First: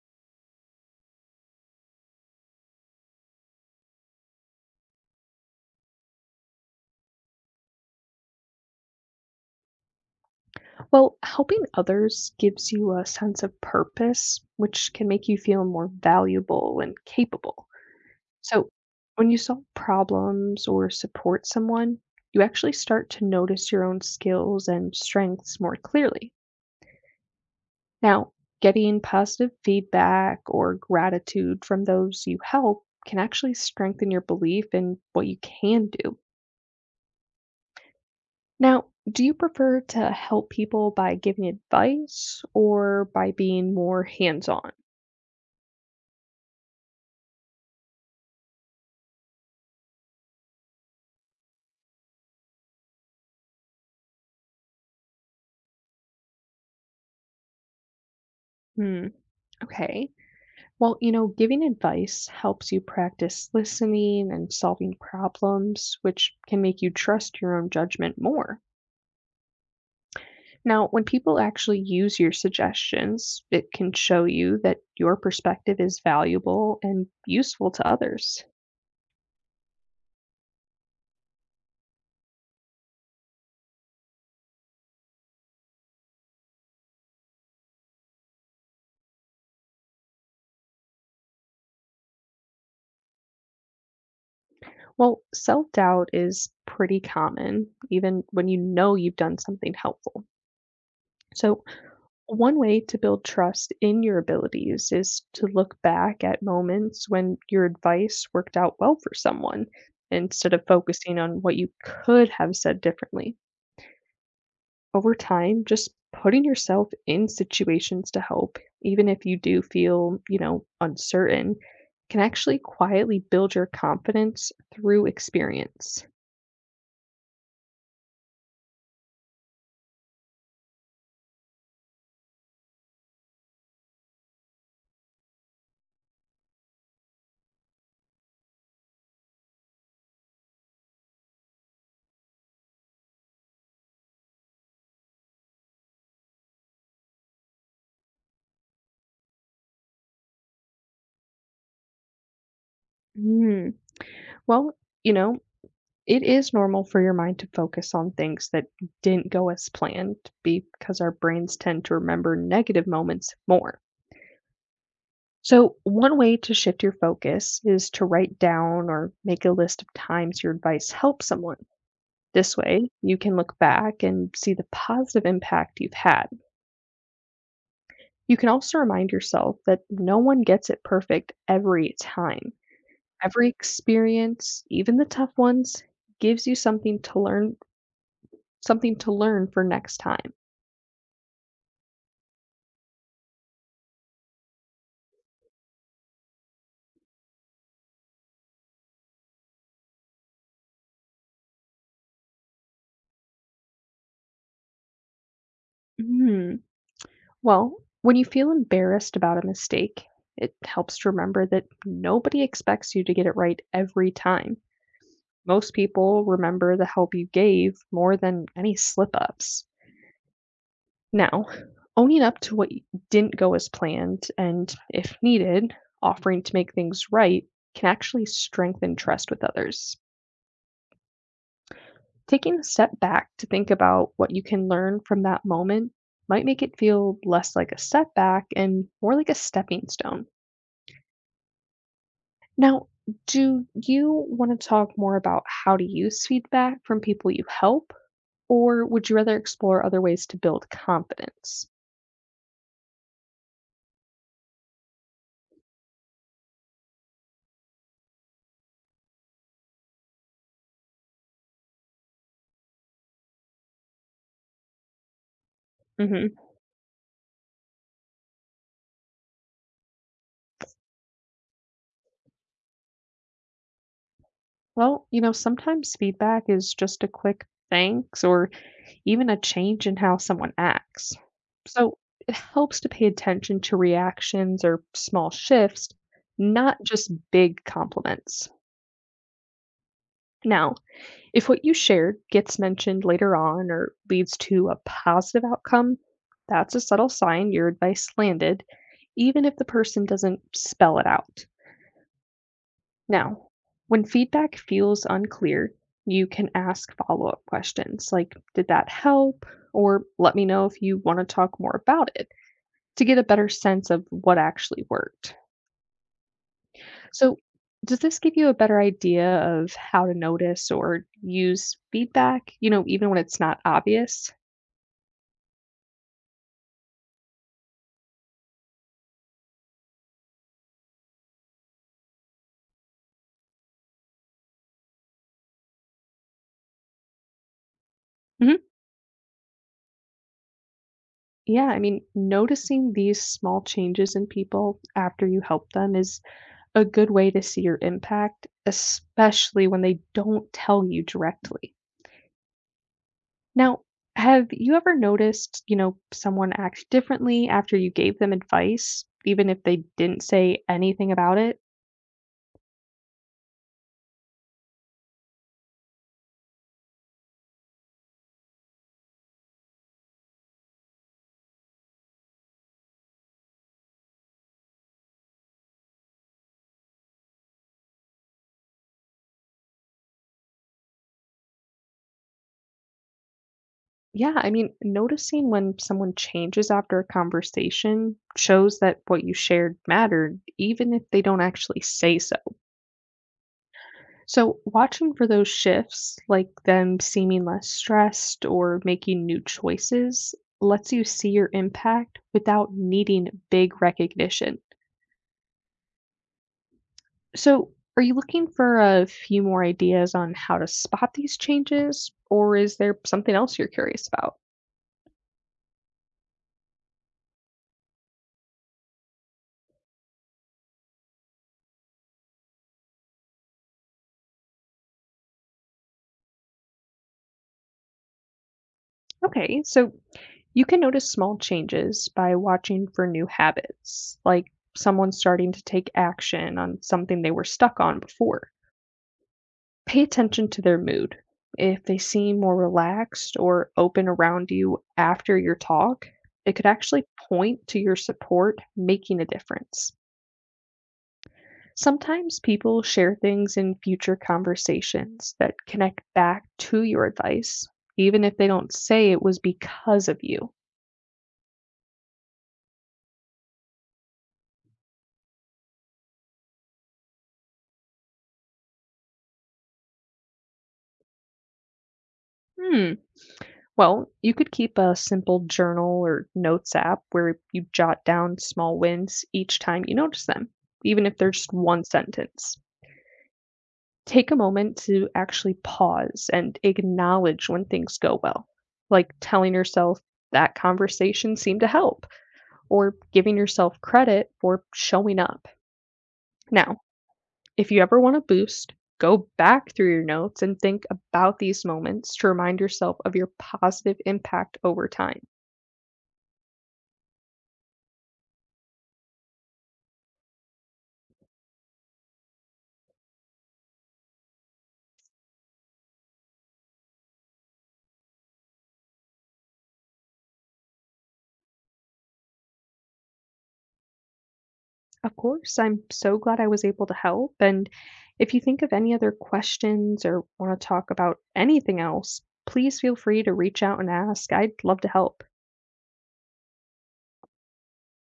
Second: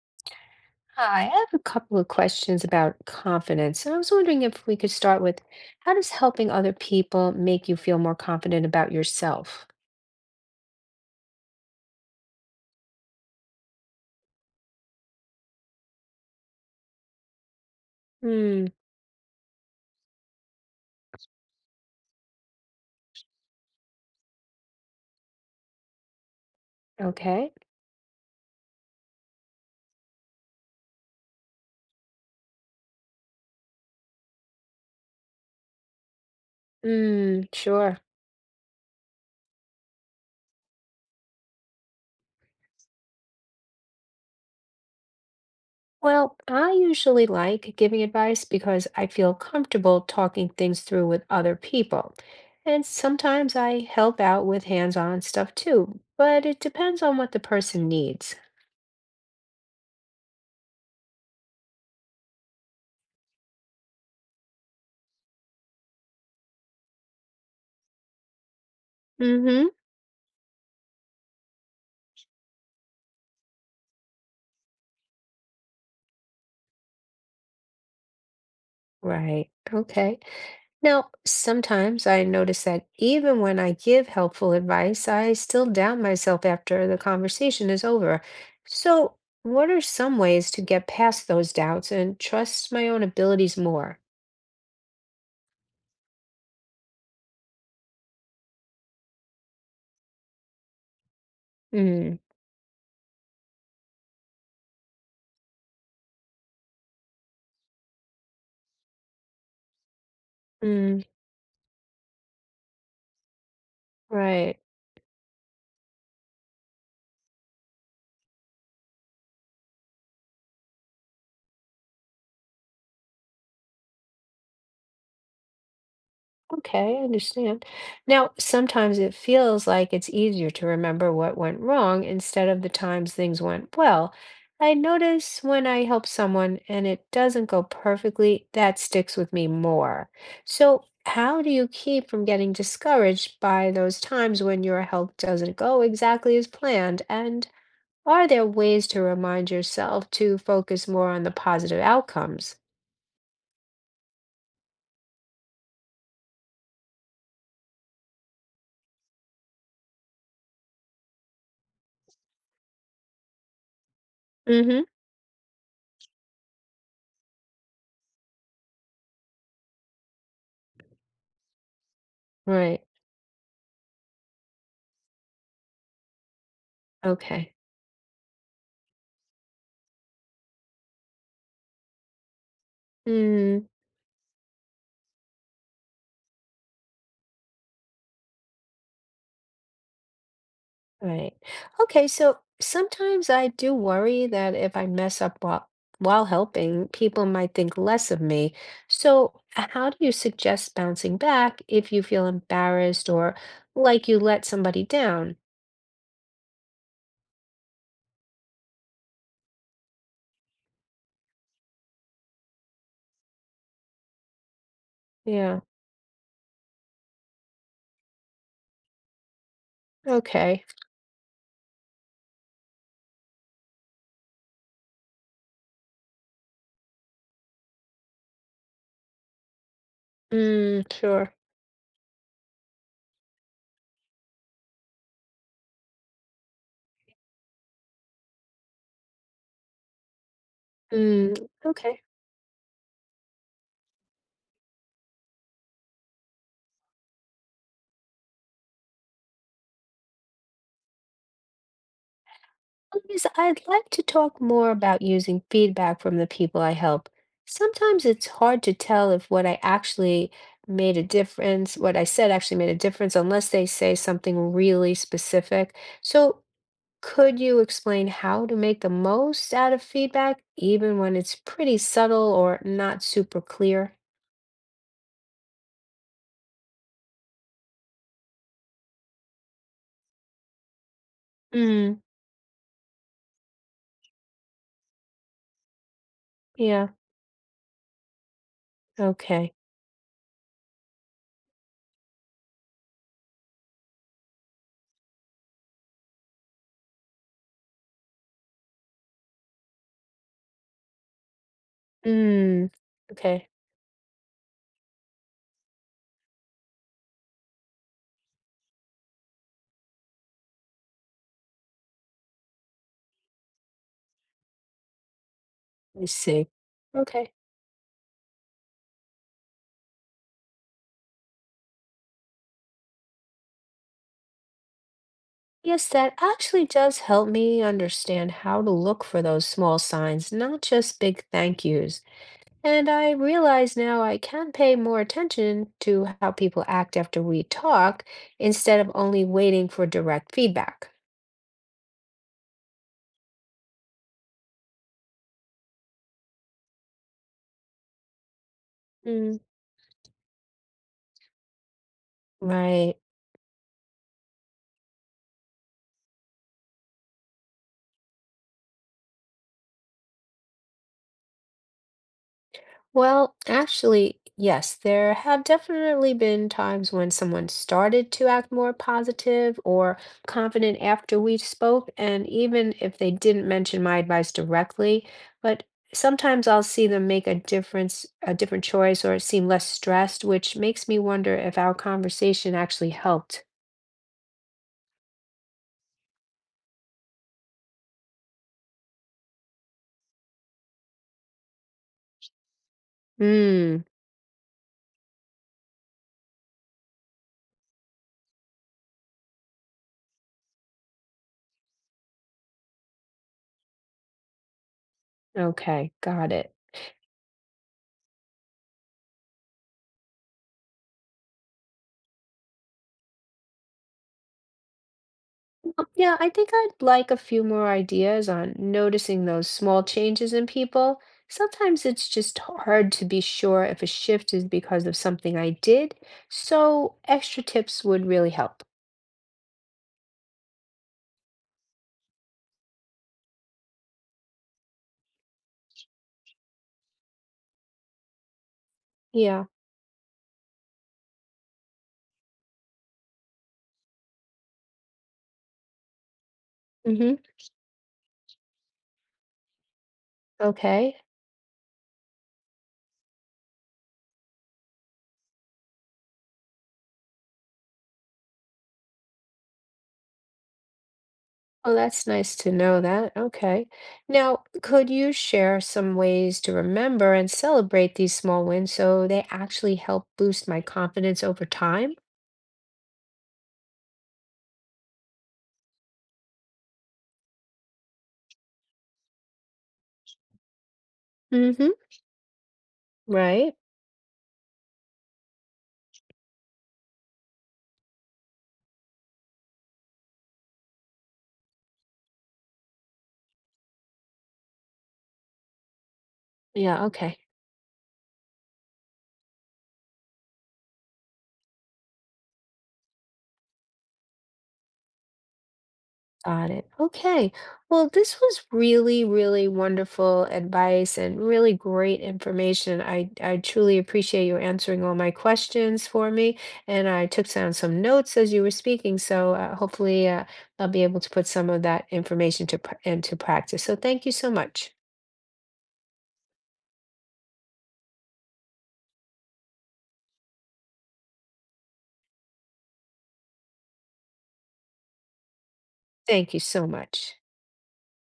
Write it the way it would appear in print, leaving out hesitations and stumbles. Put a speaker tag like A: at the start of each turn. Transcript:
A: Hi, I have a couple of questions about confidence, and I was wondering if we could start with how does helping other people make you feel more confident about yourself?
B: Well, helping others gives you a sense of purpose, which can make you feel more valuable and capable.
A: Hmm,
B: So, when you solve problems or support someone, you actually start to notice your own skills and strengths more clearly.
A: okay.
B: Now, getting positive feedback or gratitude from those you help can actually strengthen your belief in what you can do.
A: Hmm, sure.
B: Now, do you prefer to help people by giving advice or by being more hands on?
A: Well, I usually like giving advice because I feel comfortable talking things through with other people. And sometimes I help out with hands-on stuff too, but it depends on what the person needs.
B: Hmm. Okay. Well, giving advice helps you practice listening and solving problems, which can make you trust your own judgment more.
A: Mm-hmm.
B: Now, when people actually use your suggestions, it can show you that your perspective is valuable and useful to others.
A: Right. Okay. Now, sometimes I notice that even when I give helpful advice, I still doubt myself after the conversation is over. So, what are some ways to get past those doubts and trust my own abilities more?
B: Well, self doubt is pretty common, even when you know you've done something helpful. So,
A: Mm,
B: one way to build trust in your abilities is to look back at moments when your advice worked out well for someone instead of
A: mm,
B: focusing on what you could have said differently.
A: right.
B: Over time, just putting yourself in situations to help, even if you do feel uncertain, can actually quietly build your confidence through experience.
A: Okay, I understand. Now, sometimes it feels like it's easier to remember what went wrong instead of the times things went well. I notice when I help someone and it doesn't go perfectly, that sticks with me more. So, how do you keep from getting discouraged by those times when your help doesn't go exactly as planned? And are there ways to remind yourself to focus more on the positive outcomes?
B: Mm. Well, you know, it is normal for your mind to focus on things that didn't go as planned because our brains tend to remember negative moments more.
A: Mm-hmm.
B: So, one way to shift your focus is to write down or make a list of times your advice helped someone. This
A: Right.
B: way, you can look back and see the positive impact you've had.
A: Okay.
B: You can also remind yourself that no one gets it perfect every time. Every
A: Mm.
B: experience, even the tough ones, gives you something to learn for next time.
A: Right. Okay, so sometimes I do worry that if I mess up while helping, people might think less of me. So, how do you suggest bouncing back if you feel embarrassed or like you let somebody down?
B: Mhm. Well, when you feel embarrassed about a mistake, it helps to remember that nobody expects you to get it right every time.
A: Yeah.
B: Most people remember the help you gave more than any slip ups.
A: Okay.
B: Now, owning up to what didn't go as planned and, if needed, offering to make things right can actually strengthen trust with others.
A: Mm, sure.
B: Taking a step back to think about what you can learn from that moment might make it feel less like a setback and more like a stepping stone.
A: Mm, okay.
B: Now, do you want to talk more about how to use feedback from people you help, or would you rather explore other ways to build confidence?
A: Please, I'd like to talk more about using feedback from the people I help. Sometimes it's hard to tell if what I said actually made a difference, unless they say something really specific.
B: Mhm.
A: So, could you explain how to make the most out of feedback, even when it's pretty subtle or not super clear?
B: Well, sometimes feedback is just a quick "thanks" or even a change in how someone acts. So,
A: Mm,
B: it helps to pay attention to reactions or small shifts, not
A: yeah,
B: just big compliments.
A: okay.
B: Now, if what you shared gets mentioned later on or leads to a positive outcome, that's a subtle sign your advice landed, even if the person doesn't spell it out.
A: Mm, okay,
B: Now, when feedback feels unclear, you can ask follow up questions like, "Did that help?" Or, "let me know if you want to talk more about it." to get a better sense of what actually worked.
A: I see. Okay.
B: So, does this give you a better idea of how to notice or use feedback, even when it's not obvious?
A: Yes, that actually does help me understand how to look for those small signs, not just big thank yous. And I realize now I can pay more attention to how people act after we talk
B: Mhm.
A: instead of only waiting for direct feedback.
B: Yeah, I mean, noticing these small changes in people after you help them is a good way to see your impact,
A: Mm,
B: especially when they don't tell you directly.
A: right.
B: Now, have you ever noticed, someone act differently after you gave them advice, even if they didn't say anything about it?
A: Well, actually, yes, there have definitely been times when someone started to act more positive or confident after we spoke, and even if they didn't mention my advice directly, but sometimes I'll see them a different choice, or seem less stressed, which makes me wonder if our conversation actually helped.
B: Yeah, I mean, noticing when someone changes after a conversation shows that what you shared mattered, even if they don't actually say so.
A: Hmm,
B: So, watching for those shifts, like them seeming less stressed or making new choices, lets you see your impact without needing big recognition.
A: okay, got it.
B: So, are you looking for a few more ideas on how to spot these changes, or is there something else you're curious about?
A: Yeah, I think I'd like a few more ideas on noticing those small changes in people. Sometimes it's just hard to be sure if a shift is because of something I did, so extra tips would really help.
B: Okay, so you can notice small changes by watching for new habits, like someone starting to take action on something they were stuck on before.
A: Yeah.
B: Pay attention to their mood. If they seem more relaxed or open around you after your talk, it could actually
A: Mm-hmm.
B: point to your support making a difference.
A: Okay.
B: Sometimes people share things in future conversations that connect back to your advice, even if they don't say it was because of you.
A: Oh, that's nice to know that. Okay. Now, could you share some ways to remember and celebrate these small wins so they actually help boost my confidence over time?
B: Hmm. Well, you could keep a simple journal or notes app where you jot down small wins each time you notice them, even if they're just
A: Mm-hmm.
B: one sentence.
A: Right.
B: Take a moment to actually pause and acknowledge when things go well, like telling yourself that conversation seemed to help or giving yourself credit for showing up. Now,
A: Yeah, okay.
B: if you ever want to boost, go back through your notes and think about these moments to remind yourself of your positive impact over time.
A: Got it. Okay. Well, this was really, really wonderful advice and really great information. I truly appreciate you answering all my questions for me. And I took down some notes as you were speaking. So hopefully I'll be able to put some of that information into practice. So thank you so much.
B: Of course, I'm so glad I was able to help. And if you think of any other questions or want to talk about anything else, please feel free to reach out and ask. I'd love to help.
A: Thank you so much.